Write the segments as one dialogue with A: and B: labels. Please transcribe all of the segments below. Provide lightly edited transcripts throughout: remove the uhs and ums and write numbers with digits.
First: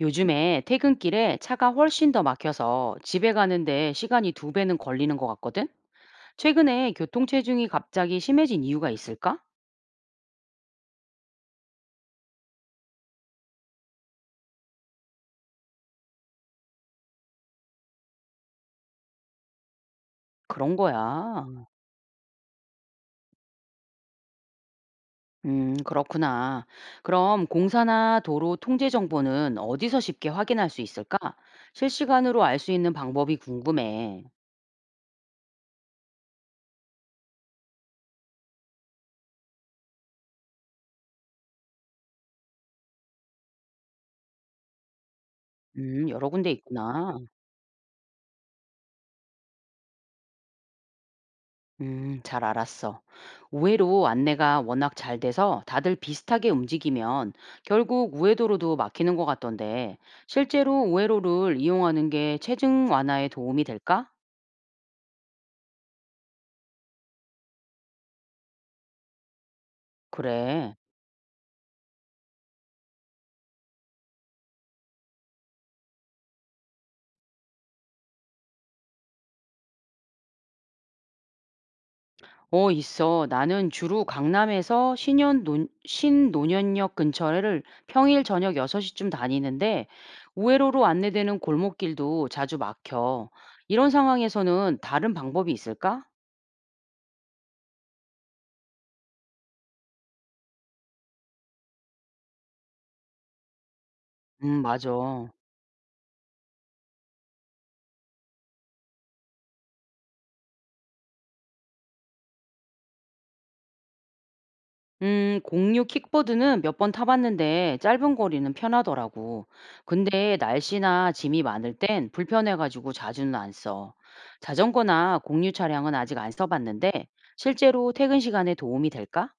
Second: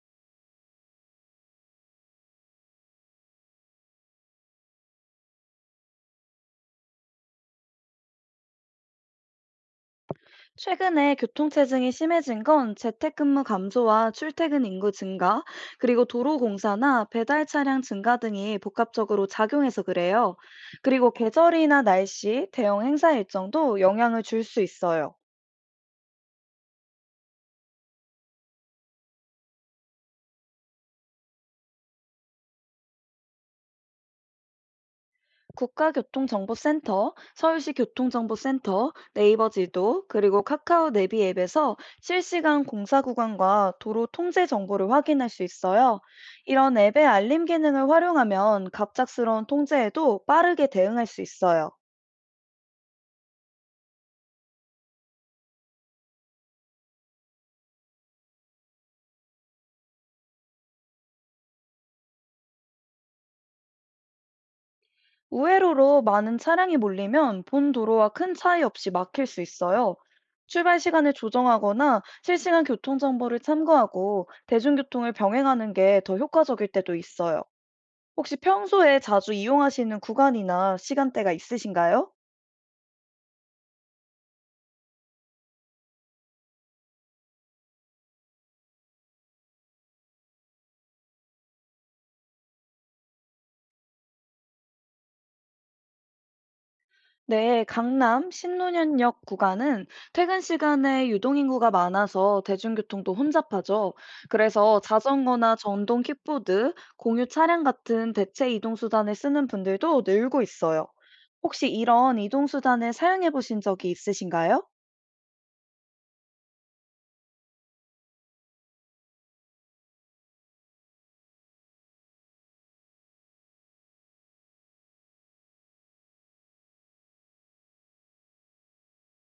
A: 요즘에 퇴근길에 차가 훨씬 더 막혀서 집에 가는데 시간이 두 배는 걸리는 것 같거든? 최근에 교통체증이 갑자기 심해진 이유가 있을까?
B: 최근에 교통체증이 심해진 건 재택근무 감소와 출퇴근 인구 증가, 그리고 도로 공사나 배달 차량 증가 등이 복합적으로 작용해서 그래요.
A: 그런
B: 그리고
A: 거야.
B: 계절이나 날씨, 대형 행사 일정도 영향을 줄 수 있어요.
A: 그렇구나. 그럼 공사나 도로 통제 정보는 어디서 쉽게 확인할 수 있을까? 실시간으로 알 수 있는 방법이 궁금해.
B: 국가교통정보센터, 서울시 교통정보센터, 네이버 지도, 그리고 카카오 내비 앱에서 실시간 공사 구간과 도로 통제 정보를 확인할 수 있어요.
A: 여러 군데
B: 이런 앱의
A: 있구나.
B: 알림 기능을 활용하면 갑작스러운 통제에도 빠르게 대응할 수 있어요.
A: 잘 알았어. 우회로 안내가 워낙 잘 돼서 다들 비슷하게 움직이면 결국 우회도로도 막히는 것 같던데, 실제로 우회로를 이용하는 게 체증 완화에 도움이 될까?
B: 우회로로 많은 차량이 몰리면 본 도로와 큰 차이 없이 막힐 수 있어요.
A: 그래.
B: 출발 시간을 조정하거나 실시간 교통정보를 참고하고 대중교통을 병행하는 게 더 효과적일 때도 있어요. 혹시 평소에 자주 이용하시는 구간이나 시간대가 있으신가요?
A: 어, 있어. 나는 주로 강남에서 신논현역 근처를 평일 저녁 6시쯤 다니는데, 우회로로 안내되는 골목길도 자주 막혀. 이런 상황에서는 다른 방법이 있을까?
B: 네, 강남 신논현역 구간은 퇴근 시간에 유동인구가 많아서 대중교통도 혼잡하죠. 그래서
A: 맞아.
B: 자전거나 전동 킥보드, 공유 차량 같은 대체 이동수단을 쓰는 분들도 늘고 있어요. 혹시 이런 이동수단을 사용해 보신 적이 있으신가요?
A: 공유 킥보드는 몇 번 타봤는데 짧은 거리는 편하더라고. 근데 날씨나 짐이 많을 땐 불편해가지고 자주는 안 써. 자전거나 공유 차량은 아직 안 써봤는데 실제로 퇴근 시간에 도움이 될까?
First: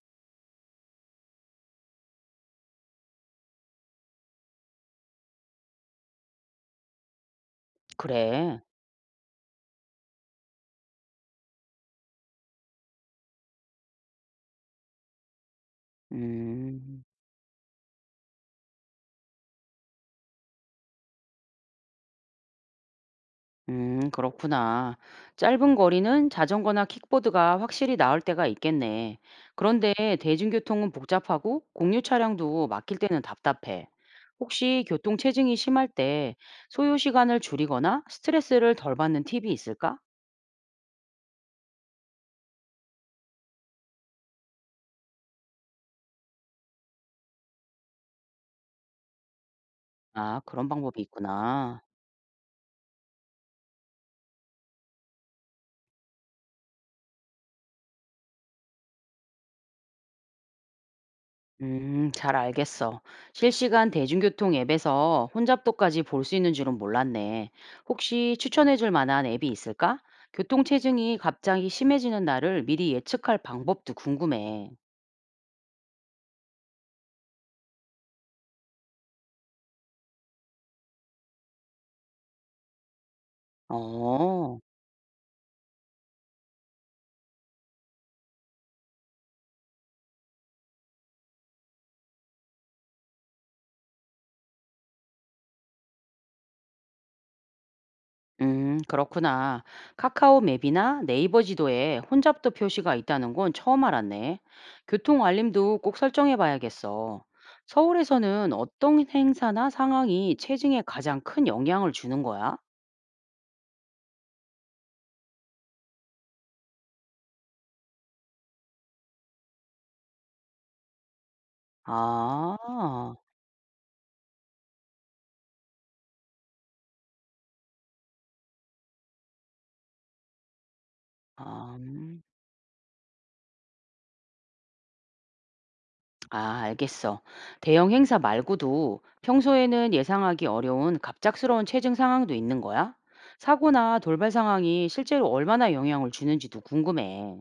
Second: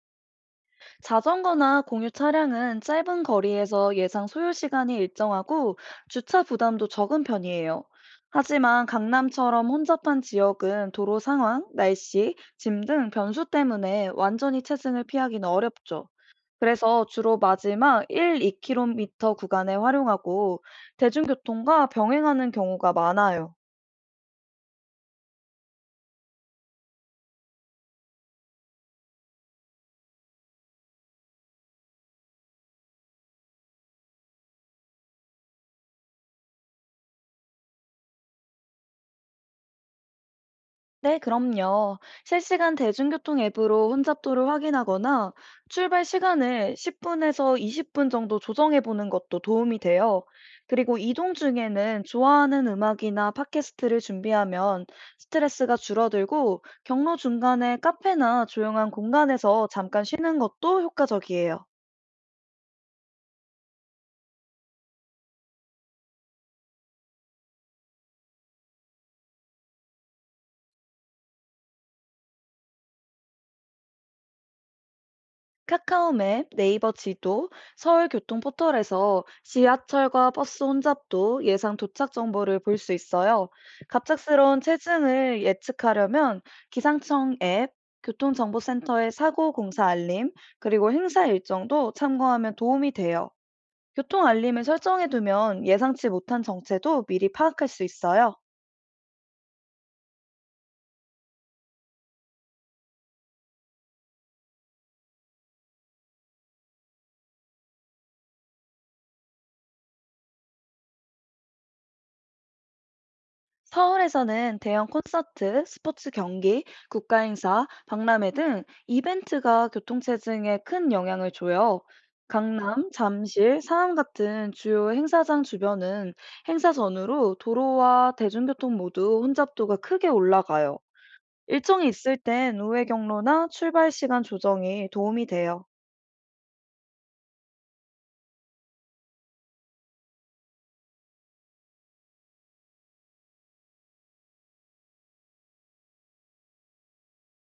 B: 자전거나 공유 차량은 짧은 거리에서 예상 소요 시간이 일정하고 주차 부담도 적은 편이에요.
A: 그래.
B: 하지만 강남처럼 혼잡한 지역은 도로 상황, 날씨, 짐 등 변수 때문에 완전히 체증을 피하기는 어렵죠.
A: 음.
B: 그래서 주로 마지막 1, 2km 구간에 활용하고 대중교통과 병행하는 경우가 많아요.
A: 그렇구나. 짧은 거리는 자전거나 킥보드가 확실히 나을 때가 있겠네. 그런데 대중교통은 복잡하고 공유 차량도 막힐 때는 답답해. 혹시 교통 체증이 심할 때 소요 시간을 줄이거나 스트레스를 덜 받는 팁이 있을까?
B: 네, 그럼요. 실시간 대중교통 앱으로 혼잡도를 확인하거나 출발 시간을 10분에서 20분 정도 조정해 보는 것도 도움이 돼요.
A: 아, 그런
B: 그리고
A: 방법이
B: 이동
A: 있구나.
B: 중에는 좋아하는 음악이나 팟캐스트를 준비하면 스트레스가 줄어들고 경로 중간에 카페나 조용한 공간에서 잠깐 쉬는 것도 효과적이에요.
A: 잘 알겠어. 실시간 대중교통 앱에서 혼잡도까지 볼 수 있는 줄은 몰랐네. 혹시 추천해 줄 만한 앱이 있을까? 교통체증이 갑자기 심해지는 날을 미리 예측할 방법도 궁금해.
B: 카카오맵, 네이버 지도, 서울 교통 포털에서 지하철과 버스 혼잡도 예상 도착 정보를 볼 수 있어요.
A: 어,
B: 갑작스러운 체증을 예측하려면 기상청 앱, 교통정보센터의 사고 공사 알림, 그리고 행사 일정도 참고하면 도움이 돼요. 교통 알림을 설정해두면 예상치 못한 정체도 미리 파악할 수 있어요.
A: 그렇구나. 카카오 맵이나 네이버 지도에 혼잡도 표시가 있다는 건 처음 알았네. 교통 알림도 꼭 설정해 봐야겠어. 서울에서는 어떤 행사나 상황이 체증에 가장 큰 영향을 주는 거야?
B: 서울에서는 대형 콘서트, 스포츠 경기, 국가 행사, 박람회 등 이벤트가 교통체증에 큰 영향을 줘요. 강남,
A: 아.
B: 잠실, 상암 같은 주요 행사장 주변은 행사 전후로 도로와 대중교통 모두 혼잡도가 크게 올라가요.
A: 아
B: 일정이 있을 땐 우회 경로나 출발 시간 조정이 도움이 돼요.
A: 아 알겠어. 대형 행사 말고도 평소에는 예상하기 어려운 갑작스러운 체증 상황도 있는 거야? 사고나 돌발 상황이 실제로 얼마나 영향을 주는지도 궁금해.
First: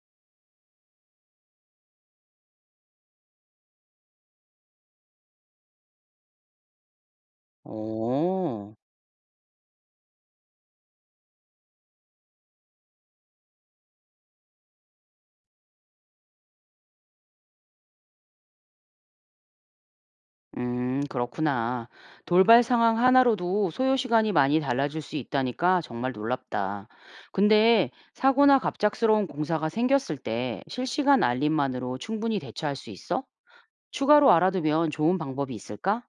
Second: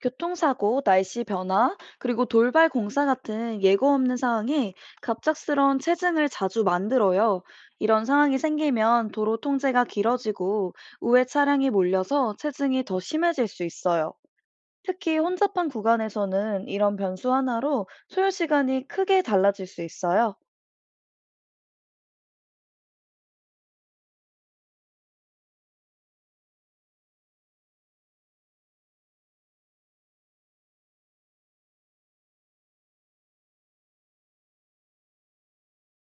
B: 교통사고, 날씨 변화, 그리고 돌발 공사 같은 예고 없는 상황이 갑작스러운 체증을 자주 만들어요. 이런 상황이
A: 오,
B: 생기면 도로 통제가 길어지고 우회 차량이 몰려서 체증이 더 심해질 수 있어요. 특히 혼잡한 구간에서는 이런 변수 하나로 소요 시간이 크게 달라질 수 있어요.
A: 그렇구나. 돌발 상황 하나로도 소요 시간이 많이 달라질 수 있다니까 정말 놀랍다. 근데 사고나 갑작스러운 공사가 생겼을 때 실시간 알림만으로 충분히 대처할 수 있어? 추가로 알아두면 좋은 방법이 있을까?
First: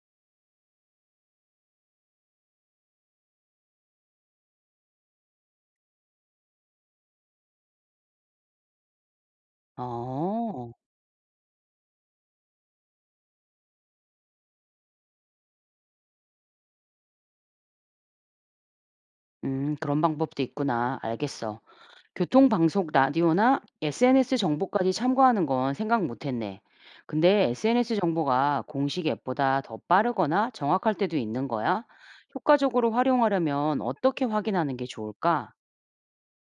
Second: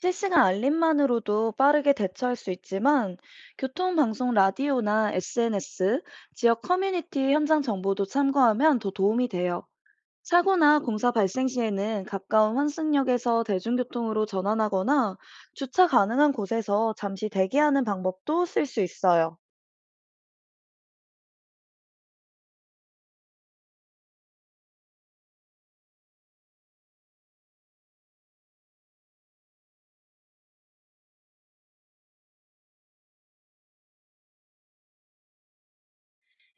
B: 실시간 알림만으로도 빠르게 대처할 수 있지만 교통방송 라디오나 SNS, 지역 커뮤니티 현장 정보도 참고하면 더 도움이 돼요.
A: 어,
B: 사고나 공사 발생 시에는 가까운 환승역에서 대중교통으로 전환하거나 주차 가능한 곳에서 잠시 대기하는 방법도 쓸 수 있어요.
A: 그런 방법도 있구나. 알겠어. 교통 방송 라디오나 SNS 정보까지 참고하는 건 생각 못 했네. 근데 SNS 정보가 공식 앱보다 더 빠르거나 정확할 때도 있는 거야? 효과적으로 활용하려면 어떻게 확인하는 게 좋을까?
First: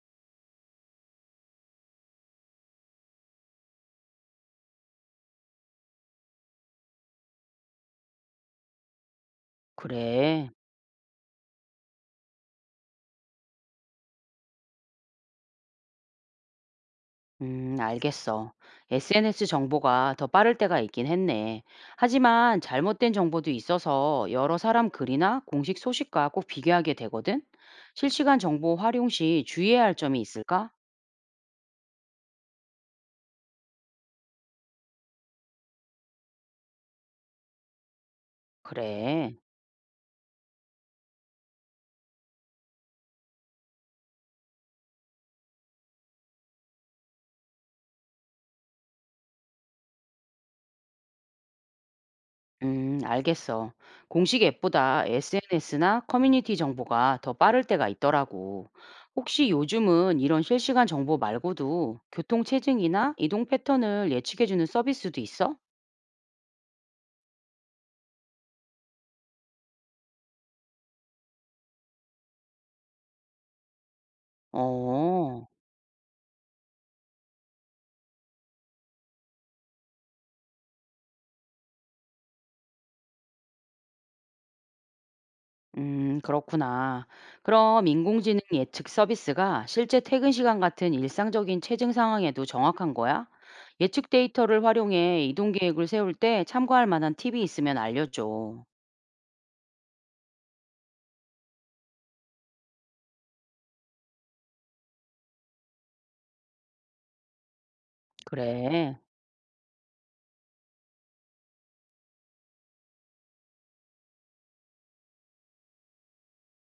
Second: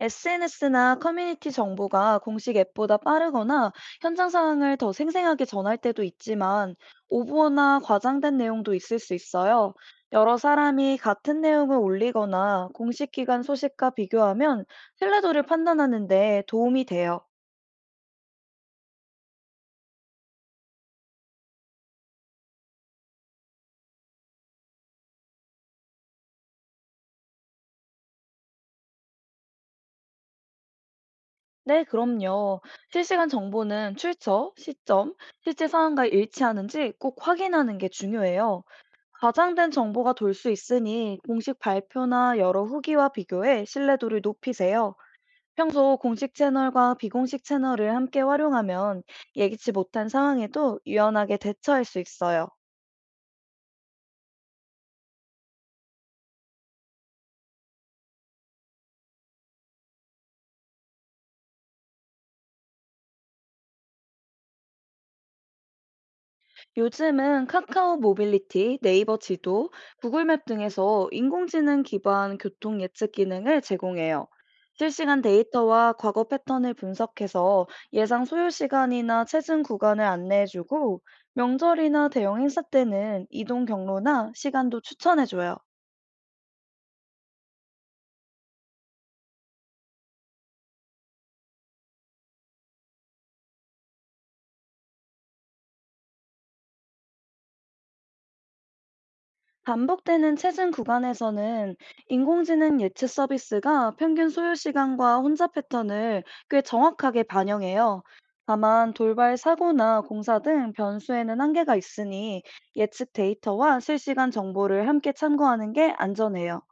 B: SNS나 커뮤니티 정보가 공식 앱보다 빠르거나 현장 상황을 더 생생하게 전할 때도 있지만 오버나 과장된 내용도 있을 수 있어요. 여러
A: 그래.
B: 사람이 같은 내용을 올리거나 공식 기관 소식과 비교하면 신뢰도를 판단하는 데 도움이 돼요.
A: 알겠어. SNS 정보가 더 빠를 때가 있긴 했네. 하지만 잘못된 정보도 있어서 여러 사람 글이나 공식 소식과 꼭 비교하게 되거든? 실시간 정보 활용 시 주의해야 할 점이 있을까?
B: 네, 그럼요. 실시간 정보는 출처, 시점, 실제 상황과 일치하는지 꼭 확인하는 게 중요해요.
A: 그래.
B: 과장된 정보가 돌 수 있으니 공식 발표나 여러 후기와 비교해 신뢰도를 높이세요. 평소 공식 채널과 비공식 채널을 함께 활용하면 예기치 못한 상황에도 유연하게 대처할 수 있어요.
A: 알겠어. 공식 앱보다 SNS나 커뮤니티 정보가 더 빠를 때가 있더라고. 혹시 요즘은 이런 실시간 정보 말고도 교통 체증이나 이동 패턴을 예측해주는 서비스도 있어?
B: 요즘은 카카오 모빌리티, 네이버 지도, 구글맵 등에서 인공지능 기반 교통 예측 기능을 제공해요. 실시간
A: 어.
B: 데이터와 과거 패턴을 분석해서 예상 소요 시간이나 체증 구간을 안내해주고 명절이나 대형 행사 때는 이동 경로나 시간도 추천해줘요.
A: 그렇구나. 그럼 인공지능 예측 서비스가 실제 퇴근 시간 같은 일상적인 체증 상황에도 정확한 거야? 예측 데이터를 활용해 이동 계획을 세울 때 참고할 만한 팁이 있으면 알려줘.
B: 반복되는 체증 구간에서는 인공지능 예측 서비스가 평균 소요 시간과 혼잡 패턴을 꽤 정확하게 반영해요. 다만
A: 그래.
B: 돌발 사고나 공사 등 변수에는 한계가 있으니 예측 데이터와 실시간 정보를 함께 참고하는 게 안전해요.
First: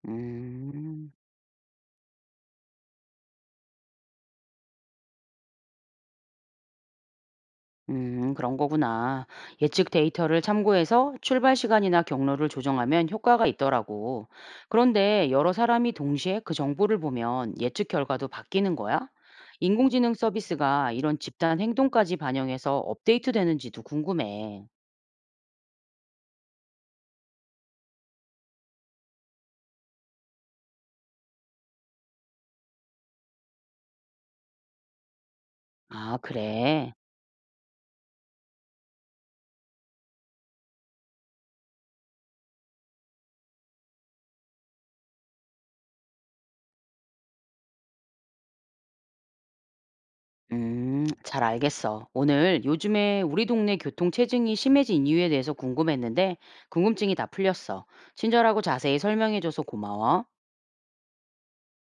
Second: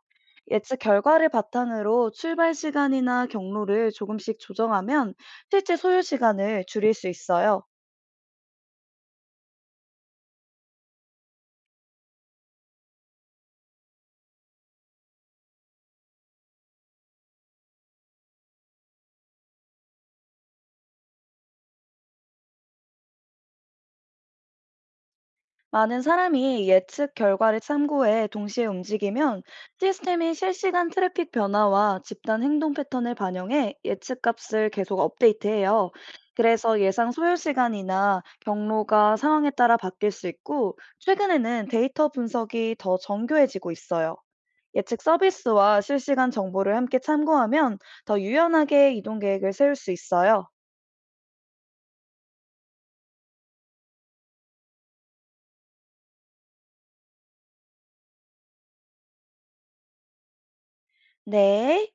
B: 예측
A: 음.
B: 결과를 바탕으로 출발 시간이나 경로를 조금씩 조정하면 실제 소요 시간을 줄일 수 있어요.
A: 그런 거구나. 예측 데이터를 참고해서 출발 시간이나 경로를 조정하면 효과가 있더라고. 그런데 여러 사람이 동시에 그 정보를 보면 예측 결과도 바뀌는 거야? 인공지능 서비스가 이런 집단 행동까지 반영해서 업데이트 되는지도 궁금해.
B: 많은 사람이 예측 결과를 참고해 동시에 움직이면 시스템이 실시간 트래픽 변화와 집단 행동 패턴을 반영해 예측 값을 계속 업데이트해요.
A: 아,
B: 그래서
A: 그래.
B: 예상 소요 시간이나 경로가 상황에 따라 바뀔 수 있고, 최근에는 데이터 분석이 더 정교해지고 있어요. 예측 서비스와 실시간 정보를 함께 참고하면 더 유연하게 이동 계획을 세울 수 있어요.
A: 잘 알겠어. 오늘 요즘에 우리 동네 교통 체증이 심해진 이유에 대해서 궁금했는데 궁금증이 다 풀렸어. 친절하고 자세히 설명해줘서 고마워.
B: 네.